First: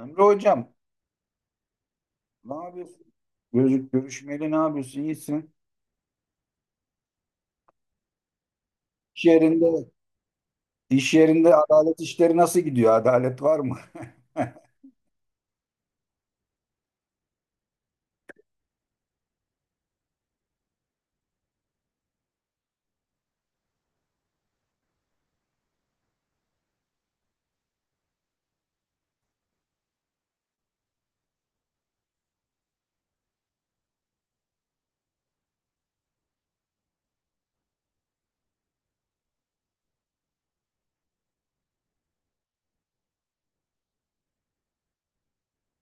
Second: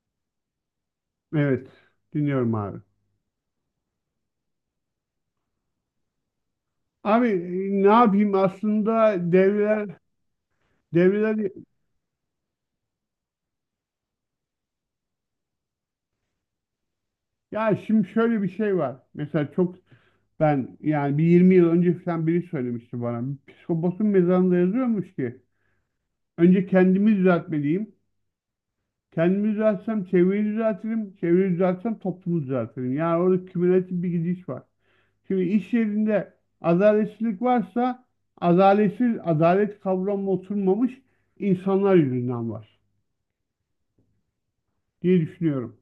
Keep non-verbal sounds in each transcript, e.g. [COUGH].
Emre hocam, Evet, dinliyorum ne abi. yapıyorsun? Gözük görüşmeli ne yapıyorsun? İyisin. Abi, ne yapayım aslında İş yerinde, devreler iş devreler yerinde adalet işleri nasıl gidiyor? Adalet var mı? ya, şimdi şöyle bir şey var. Mesela çok, ben yani bir 20 yıl önce falan biri söylemişti bana. Psikoposun mezarında yazıyormuş ki önce kendimi düzeltmeliyim. Kendimi düzeltsem çevreyi düzeltirim. Çevreyi düzeltsem toplumu düzeltirim. Yani orada kümülatif bir gidiş var. Şimdi iş yerinde adaletsizlik varsa, adaletsiz adalet kavramı oturmamış insanlar yüzünden var diye düşünüyorum.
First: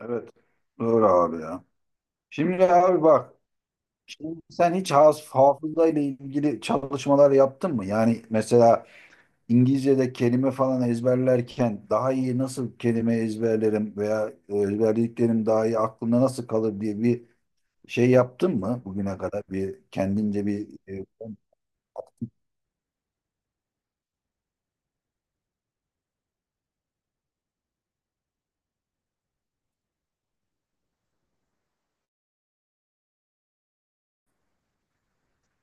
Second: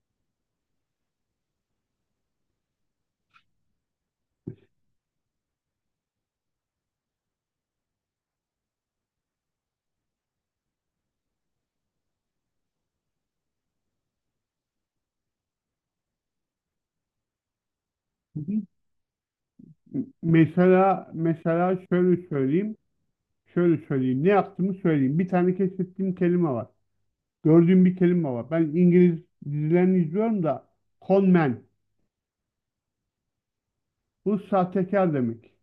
Evet. Doğru abi ya. Şimdi abi bak, şimdi sen hiç hafıza ile ilgili çalışmalar yaptın mı? Yani mesela İngilizce'de kelime falan ezberlerken daha iyi nasıl kelime ezberlerim veya ezberlediklerim daha iyi aklımda nasıl kalır diye bir şey Hı yaptın hı. mı bugüne kadar bir kendince bir Mesela şöyle söyleyeyim. Ne yaptığımı söyleyeyim. Bir tane keşfettiğim kelime var. Gördüğüm bir kelime var. Ben İngiliz dizilerini izliyorum da, con man. Bu sahtekar demek.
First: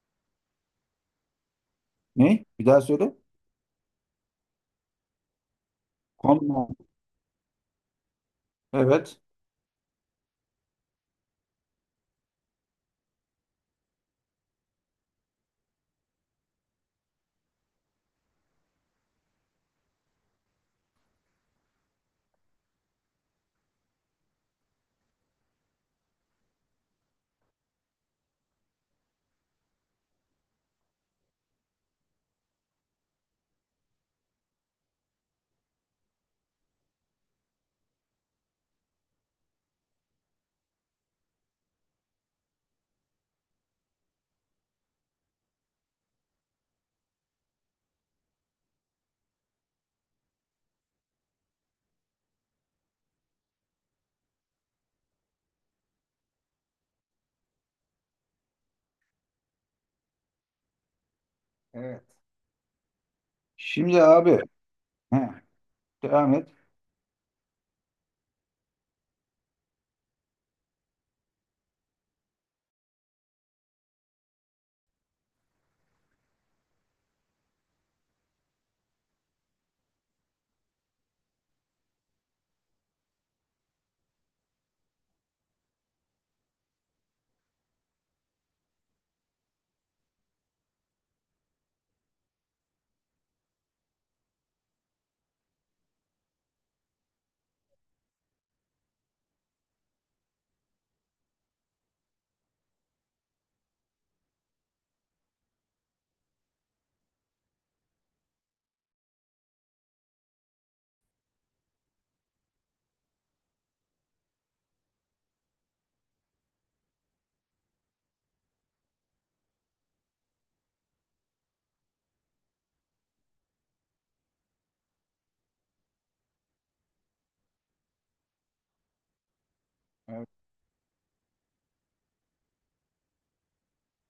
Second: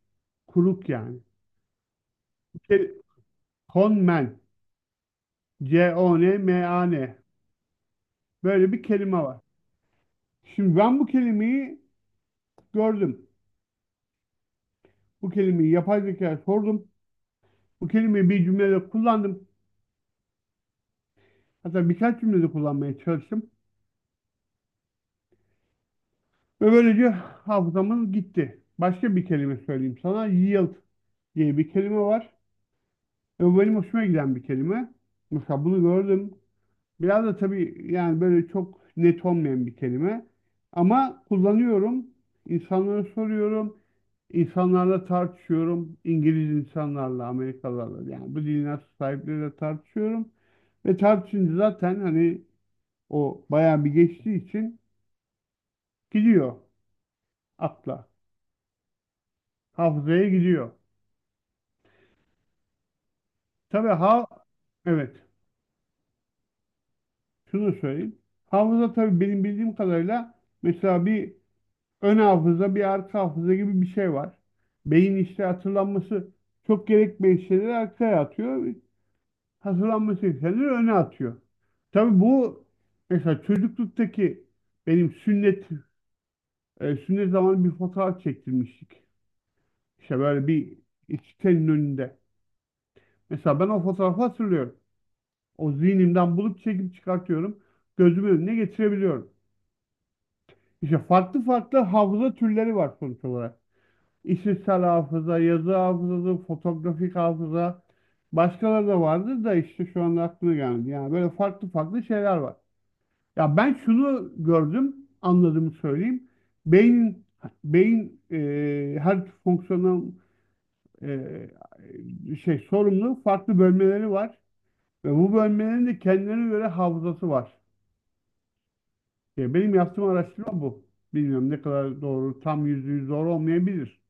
Kuruk yani. ne? Bir daha Kel- söyle. Con man. Konu. C-O-N-M-A-N. Böyle bir kelime Evet. var. Şimdi ben bu kelimeyi gördüm. Bu kelimeyi yapay zekaya sordum. Bu kelimeyi bir cümlede kullandım. Hatta birkaç cümlede kullanmaya çalıştım. Ve böylece hafızamız gitti. Başka bir kelime söyleyeyim sana. Yield diye bir kelime var. Ve benim hoşuma giden bir kelime. Mesela bunu gördüm. Biraz da tabii yani böyle çok net olmayan bir kelime. Ama kullanıyorum. İnsanlara soruyorum. İnsanlarla tartışıyorum. İngiliz insanlarla, Amerikalılarla, yani bu dilin sahipleriyle tartışıyorum. Ve tartışınca zaten, hani, o bayağı bir geçtiği için gidiyor akla. Hafızaya gidiyor. Evet. Tabii, Şimdi ha, abi, evet. heh, devam et. Şunu söyleyeyim. Hafıza, tabii, benim bildiğim kadarıyla, mesela bir ön hafıza, bir arka hafıza gibi bir şey var. Beyin işte hatırlanması çok gerekmeyen şeyleri arkaya atıyor. Hatırlanması gerekenleri öne atıyor. Tabii bu, mesela çocukluktaki, benim sünnet zamanı bir fotoğraf çektirmiştik. İşte böyle bir sitenin önünde. Mesela ben o fotoğrafı hatırlıyorum. O zihnimden bulup çekip çıkartıyorum. Gözümün önüne getirebiliyorum. İşte farklı farklı hafıza türleri var sonuç olarak. İşitsel hafıza, yazı hafızası, fotoğrafik hafıza. Başkaları da vardır da işte şu anda aklıma gelmedi. Yani böyle farklı farklı şeyler var. Ya ben şunu gördüm, anladığımı söyleyeyim. Beynin, her fonksiyonel e, şey sorumlu farklı bölmeleri var ve bu bölmelerin de kendilerine göre hafızası var. Ya benim yaptığım Evet. araştırma bu. Bilmiyorum ne kadar doğru, tam yüzde yüz doğru olmayabilir.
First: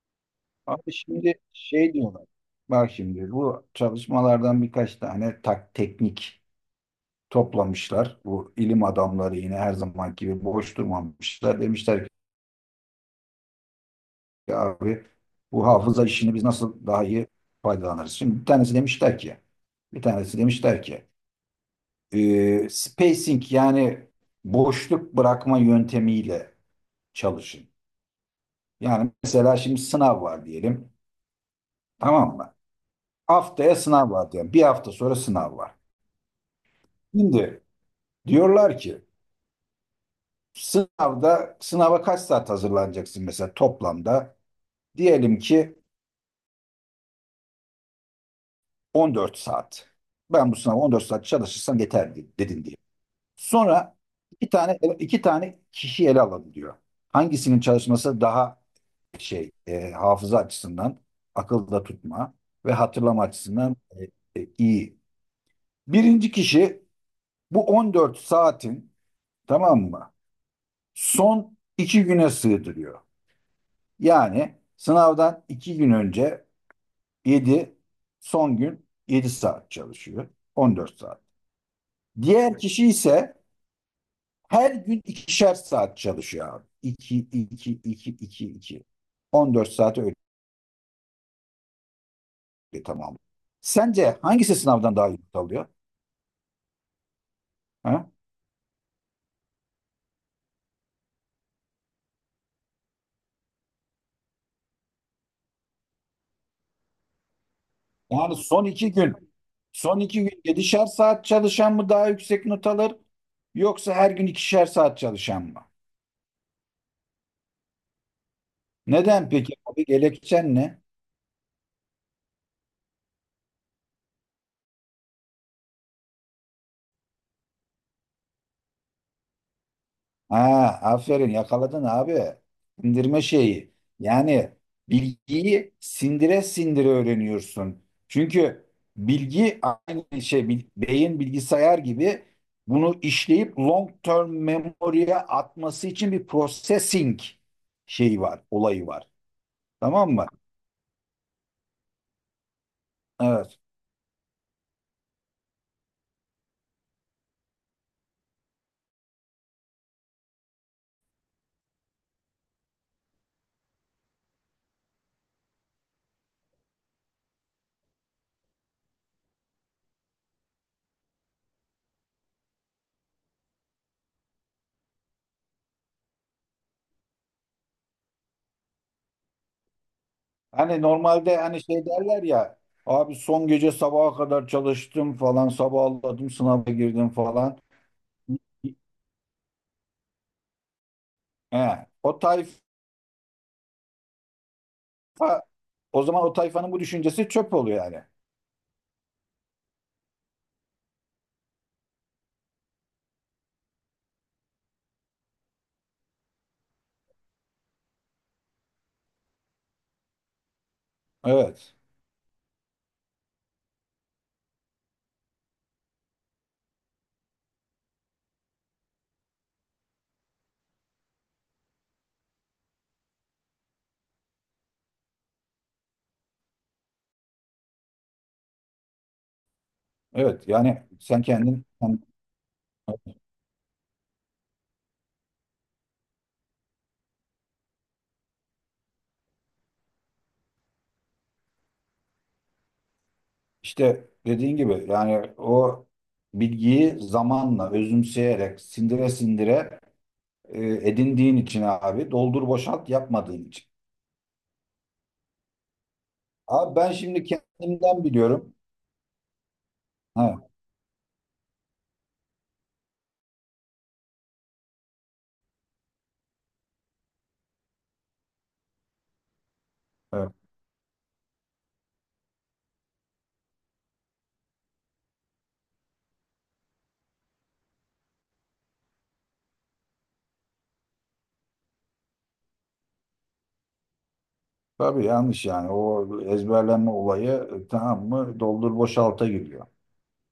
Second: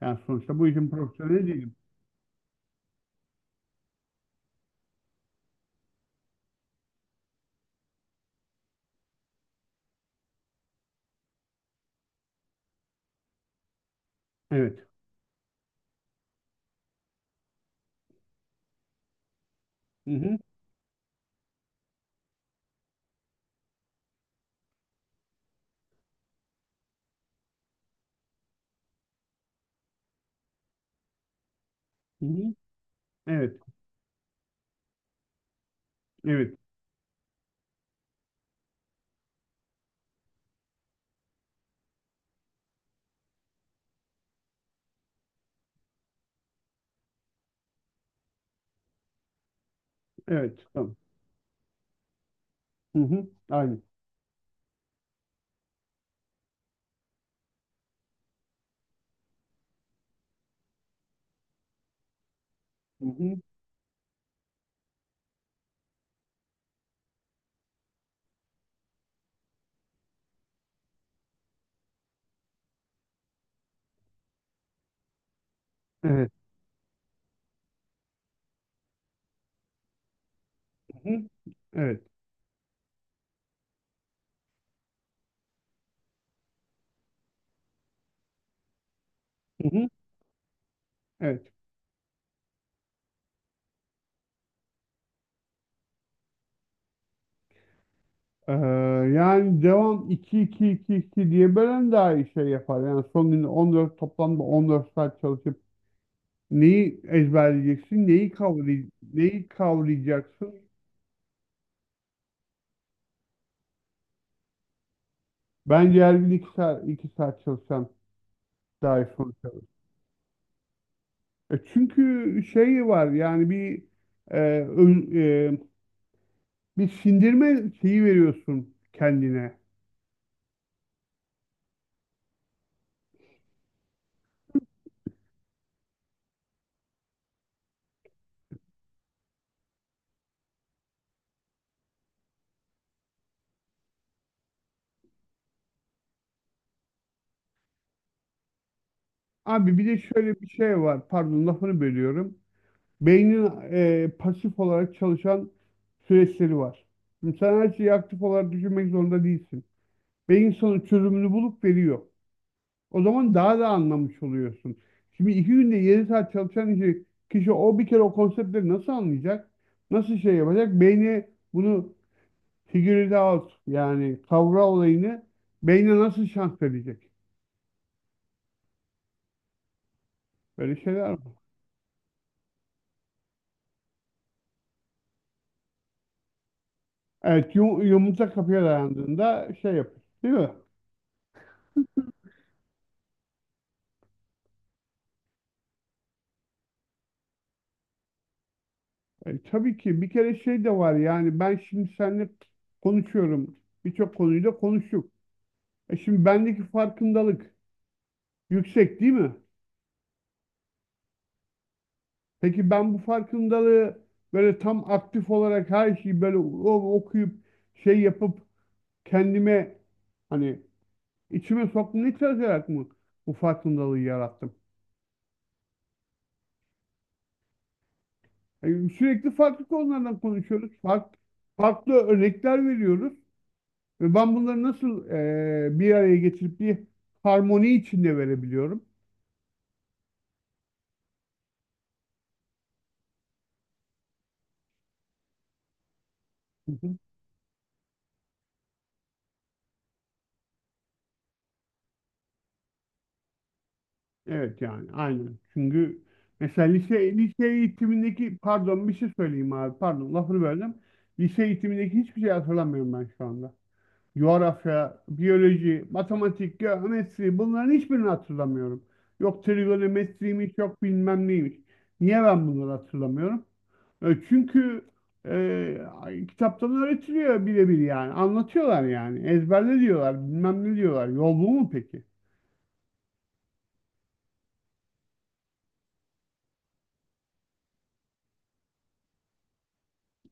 Yani sonuçta bu işin Abi şimdi profesyoneli değilim. şey diyorlar. Bak şimdi bu çalışmalardan birkaç tane teknik toplamışlar. Bu ilim adamları yine her zaman gibi boş durmamışlar. Demişler ki Evet. abi, bu hafıza işini biz nasıl daha iyi faydalanırız? Şimdi bir tanesi demişler ki, bir Hı hı. tanesi demişler ki spacing, yani boşluk bırakma yöntemiyle çalışın. Yani mesela şimdi sınav var diyelim. Hı Tamam hı. mı? Evet. Haftaya sınav var diyelim. Bir hafta sonra sınav var. Evet. Şimdi diyorlar ki sınavda sınava kaç saat hazırlanacaksın mesela toplamda? Diyelim ki 14 saat. Ben bu Evet. sınava Tamam. 14 saat çalışırsam yeter dedin diye. Hı hı. Aynı. Sonra iki tane kişi ele alalım diyor. Hangisinin çalışması daha şey, hafıza açısından, akılda tutma ve Hı hatırlama hı. açısından iyi. Birinci kişi bu 14 saatin, tamam mı, son 2 güne sığdırıyor. Yani sınavdan 2 gün Evet. önce 7, son gün 7 saat çalışıyor. On dört Hı saat. hı. Evet. Diğer kişi ise her gün ikişer saat çalışıyor abi. İki iki iki. İki. İki. On Hı dört hı. saati Evet. öyle, tamam. Sence hangisi sınavdan daha iyi not alıyor? Ha? Ee, yani devam, iki iki iki iki diye bölen daha iyi şey yapar. Yani son gün 14, toplamda 14 saat çalışıp neyi ezberleyeceksin, Yani son iki gün, neyi son iki gün kavrayacaksın? yedişer saat çalışan mı daha yüksek not alır, yoksa her gün ikişer saat çalışan mı? Bence her gün 2 saat, 2 saat çalışan daha iyi Neden sonuç peki alır. abi, gerekçen ne? Çünkü şey var, yani bir e, ön- e, bir sindirme şeyi veriyorsun kendine. Ha, aferin yakaladın abi. Sindirme şeyi. Yani bilgiyi sindire sindire öğreniyorsun. Çünkü bilgi aynı şey, beyin bilgisayar gibi bunu işleyip long term memory'e atması için bir processing şeyi var, olayı var. Abi bir de Tamam mı? şöyle bir şey var. Pardon, lafını bölüyorum. Beynin Evet. Pasif olarak çalışan süreçleri var. Şimdi sen her şeyi aktif olarak düşünmek zorunda değilsin. Beyin sana çözümünü bulup veriyor. O zaman daha da anlamış oluyorsun. Şimdi iki günde 7 saat çalışan kişi o bir kere o konseptleri nasıl anlayacak? Nasıl şey yapacak? Beyni bunu figure it out, yani kavra olayını beyne nasıl şans verecek? Böyle Hani şeyler var. normalde hani şey derler ya, abi son gece sabaha kadar çalıştım falan, sabahladım sınava girdim Evet, falan. Yumurta kapıya dayandığında şey yapıyor, değil mi? He, o tayfa, o zaman o tayfanın bu düşüncesi çöp oluyor yani. Tabii ki bir kere şey de var, yani ben şimdi seninle konuşuyorum. Birçok konuyu da konuştuk. Şimdi bendeki farkındalık yüksek, değil mi? Evet. Peki ben bu farkındalığı böyle tam aktif olarak, her şeyi böyle okuyup şey yapıp kendime, hani, içime soktum, ne kadar yarat mı bu farkındalığı yarattım? Yani sürekli farklı konulardan Evet konuşuyoruz. yani Fark, sen kendin farklı sen, örnekler veriyoruz. Ve ben bunları nasıl bir araya getirip bir harmoni içinde verebiliyorum? İşte dediğin gibi yani o Hı hı. bilgiyi zamanla özümseyerek sindire sindire edindiğin için abi, doldur boşalt yapmadığın için. Evet, yani aynen. Çünkü mesela Abi ben lise, şimdi lise kendimden eğitimindeki, biliyorum. pardon, bir şey söyleyeyim abi, pardon, Ha, lafını böldüm. Lise eğitimindeki hiçbir şey hatırlamıyorum ben şu anda. Coğrafya, biyoloji, matematik, geometri, bunların hiçbirini hatırlamıyorum. Yok evet. trigonometriymiş, yok bilmem neymiş. Niye ben bunları hatırlamıyorum? Çünkü kitaptan öğretiliyor birebir yani. Anlatıyorlar yani. Ezberle diyorlar, bilmem ne diyorlar. Yol bu mu peki? Tabii yanlış yani o ezberlenme olayı, tamam mı, doldur boşalta giriyor.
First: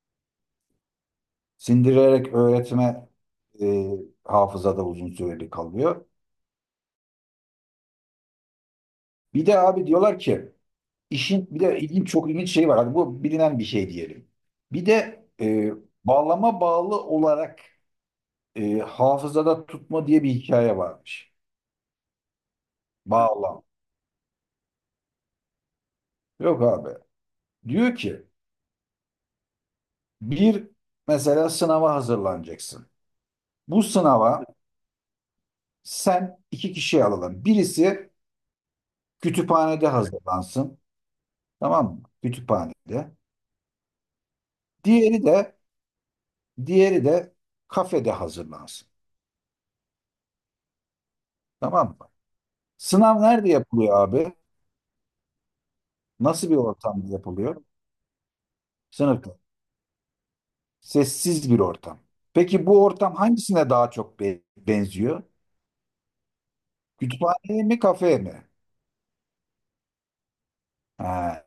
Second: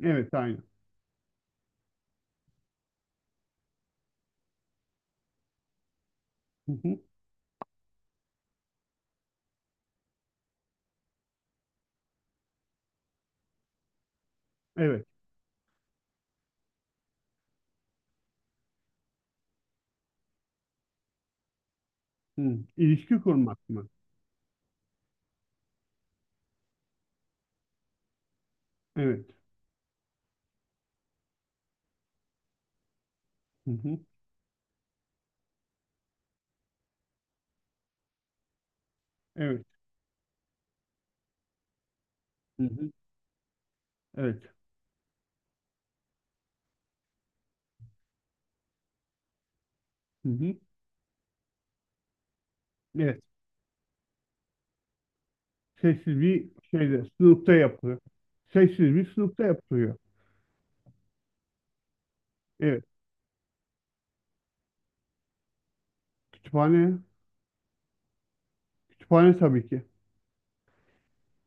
Evet, aynı. Sindirerek öğretme e, hafızada uzun süreli kalıyor. Hı hı. Bir de abi diyorlar ki, İşin bir de ilginç, çok ilginç şey var. Hadi bu bilinen bir şey diyelim. Bir Evet. de bağlama bağlı olarak hafızada tutma diye bir hikaye varmış. Hı. İlişki Bağlam. kurmak mı? Yok abi. Diyor ki Evet. bir, mesela sınava hazırlanacaksın. Hı Bu hı. sınava sen iki kişi alalım. Birisi Evet. kütüphanede hazırlansın. Tamam mı? Hı hı. Kütüphanede. Evet. Diğeri de, diğeri de kafede hazırlansın. Hı hı. Tamam mı? Evet. Sınav nerede yapılıyor abi? Sessiz bir Nasıl bir şeyde, ortamda sınıfta yapılıyor? yapılıyor. Sessiz bir Sınıfta. sınıfta yapılıyor. Sessiz bir ortam. Peki Evet, bu ortam hangisine daha çok benziyor? kütüphane, Kütüphaneye mi, kafeye mi? kütüphane tabii ki. Ha,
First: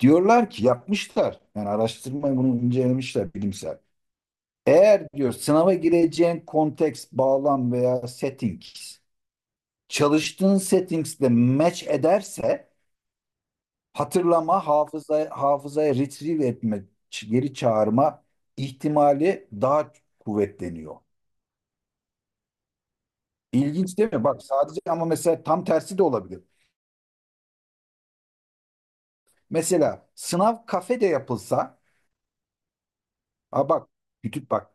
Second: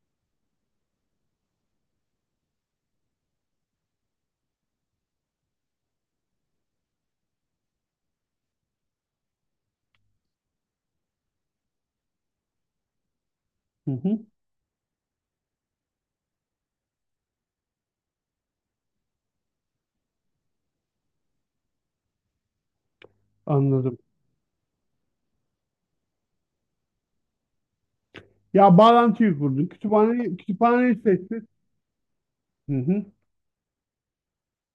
diyorlar ki yapmışlar. Yani araştırma bunu incelemişler bilimsel. Eğer diyor sınava gireceğin konteks, bağlam veya settings çalıştığın settings'le match ederse Hı hı, hatırlama, hafıza, hafızaya retrieve etme, geri çağırma ihtimali daha kuvvetleniyor. anladım. İlginç değil mi? Bak sadece, ama mesela tam tersi de olabilir. Ya, bağlantıyı kurdun. Mesela Kütüphane, sınav kütüphaneyi kafede seçtin. yapılsa, Hı hı. ha bak, bak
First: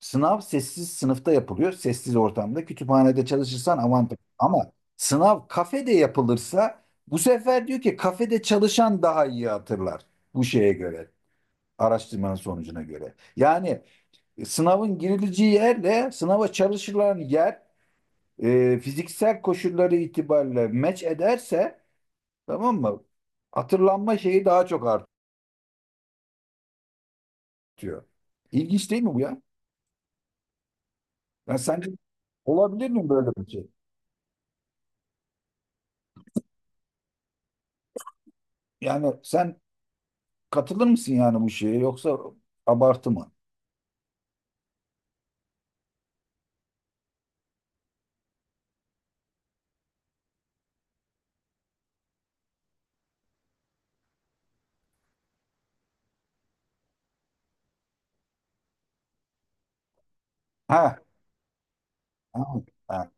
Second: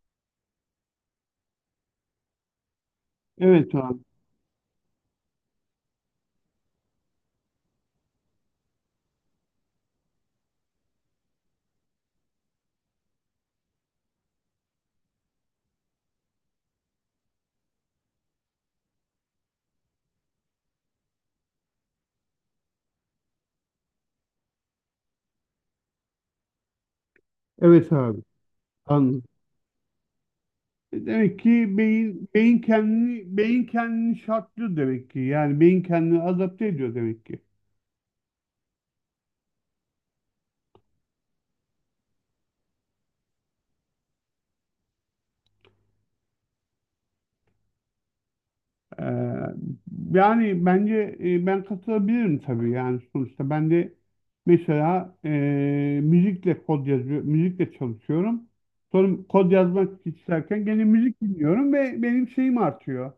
sınav sessiz sınıfta yapılıyor, sessiz ortamda kütüphanede Evet çalışırsan abi. avantaj. Ama sınav kafede yapılırsa bu sefer diyor ki kafede çalışan daha iyi hatırlar, bu şeye göre, araştırmanın sonucuna göre. Yani sınavın girileceği yerle sınava çalışılan yer fiziksel koşulları itibariyle meç ederse, tamam mı, hatırlanma şeyi daha çok Evet artıyor. abi. İlginç değil mi bu Anladım. ya? Demek Yani ki sence beyin beyin olabilir mi böyle kendini bir beyin şey? kendini şartlıyor demek ki. Yani beyin kendini adapte ediyor demek ki. Yani sen katılır mısın yani bu şeye, yoksa abartı mı? Ee, yani bence, ben katılabilirim tabii, yani sonuçta ben de mesela müzikle kod yazıyor, müzikle çalışıyorum. Sonra kod yazmak isterken gene Ha, müzik dinliyorum ve benim ha, şeyim artıyor. ha.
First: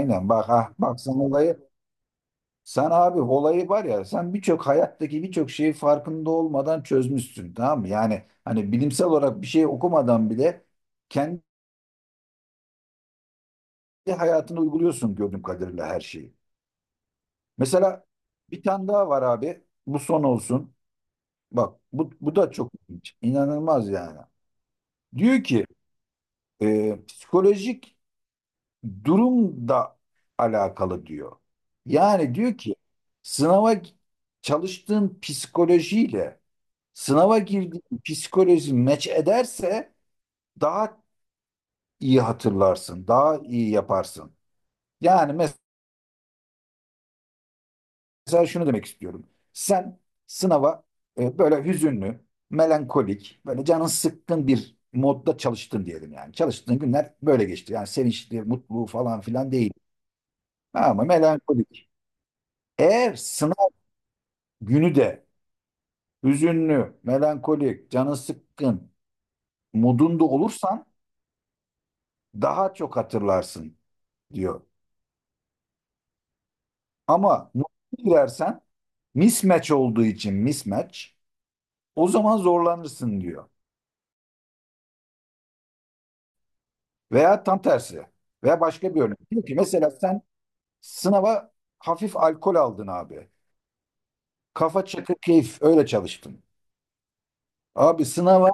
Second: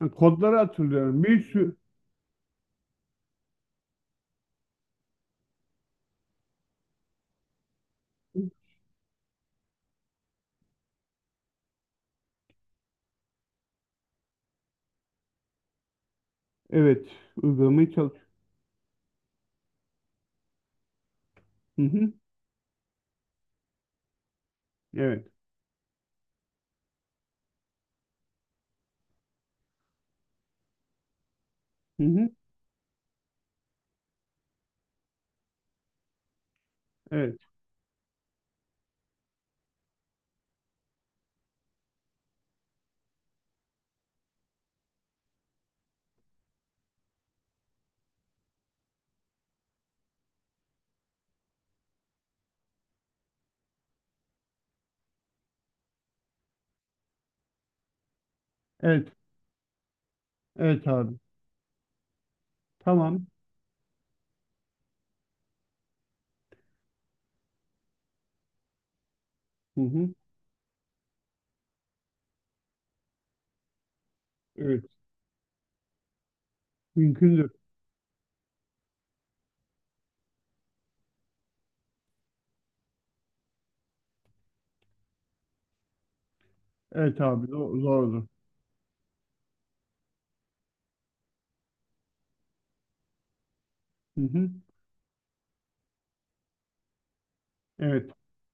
Yani bak, kodları ha bak sen hatırlıyorum. Bir olayı, sürü, sen abi olayı var ya, sen birçok hayattaki birçok şeyi farkında olmadan çözmüşsün, tamam mı? Yani hani bilimsel olarak bir şey okumadan bile kendi hayatına uyguluyorsun gördüğüm kadarıyla her şeyi. evet, uygulamayı Mesela çalışıyorum. bir tane daha var abi, bu son olsun. Bak Hı bu, hı, bu da çok ilginç. İnanılmaz yani. evet. Diyor ki psikolojik durum da alakalı diyor. Hı hı, Yani diyor ki sınava çalıştığın psikolojiyle evet. sınava girdiğin psikoloji meç ederse daha iyi hatırlarsın, daha iyi yaparsın. Yani mesela şunu demek istiyorum. Sen sınava böyle hüzünlü, melankolik, böyle canın sıkkın bir modda çalıştın diyelim yani. Çalıştığın günler böyle geçti. Yani sevinçli, mutlu Evet. falan filan değil. Evet Ama abi. melankolik. Eğer Tamam. sınav günü de hüzünlü, melankolik, canın sıkkın Hı hı, modunda olursan daha çok hatırlarsın diyor. evet. Mümkündür. Ama mutlu girersen mismatch olduğu için, mismatch, o zaman zorlanırsın diyor. Evet Veya abi. tam tersi. Zordur. Veya başka bir örnek. Diyor ki mesela sen sınava hafif alkol aldın abi. Hı hı, Kafa çakı keyif öyle çalıştın. Abi evet. sınava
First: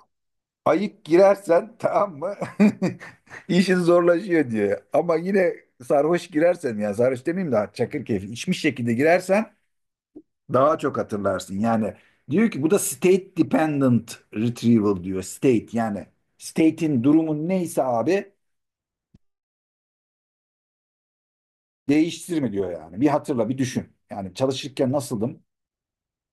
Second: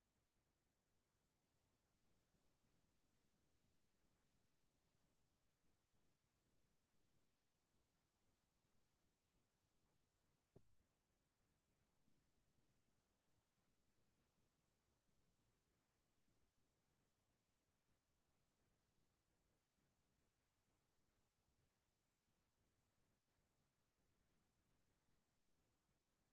ayık girersen, tamam mı, [LAUGHS] İşin zorlaşıyor diye. Ama yine sarhoş girersen, yani sarhoş demeyeyim de çakır keyfi içmiş şekilde girersen daha çok hatırlarsın. Yani diyor ki bu da state dependent retrieval diyor. State, yani state'in, durumun neyse abi, değiştirme diyor yani. Bir hatırla, bir düşün. Yani çalışırken nasıldım,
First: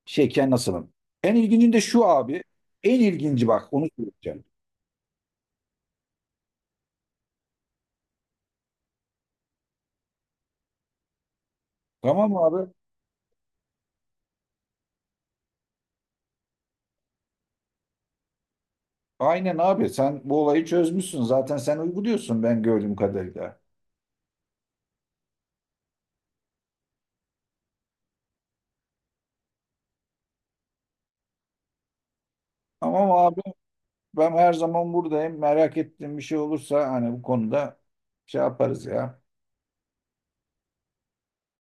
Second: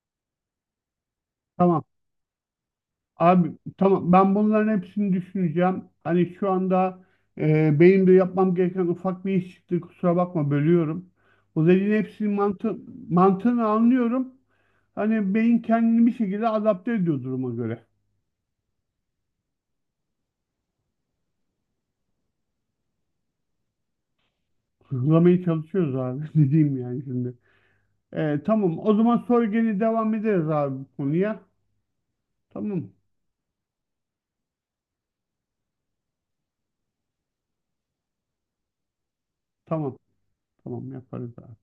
şeyken nasılım. En ilginci de Tamam. şu abi. En ilginci Abi, bak, onu tamam, ben söyleyeceğim. bunların hepsini düşüneceğim. Hani şu anda benim de yapmam gereken ufak bir iş çıktı. Kusura bakma, bölüyorum. Bu dediğin hepsinin Tamam abi? Mantığını anlıyorum. Hani beyin kendini bir şekilde adapte ediyor duruma göre. Aynen abi, sen bu olayı çözmüşsün. Zaten sen uyguluyorsun ben gördüğüm kadarıyla. Hızlamaya çalışıyoruz abi. [LAUGHS] Dediğim yani şimdi. Tamam, o zaman sonra gene devam ederiz abi bu konuya. Tamam, Tamam abi, ben her zaman buradayım. Merak ettiğim bir şey olursa hani bu konuda şey yaparız ya. tamam, tamam, yaparız abi.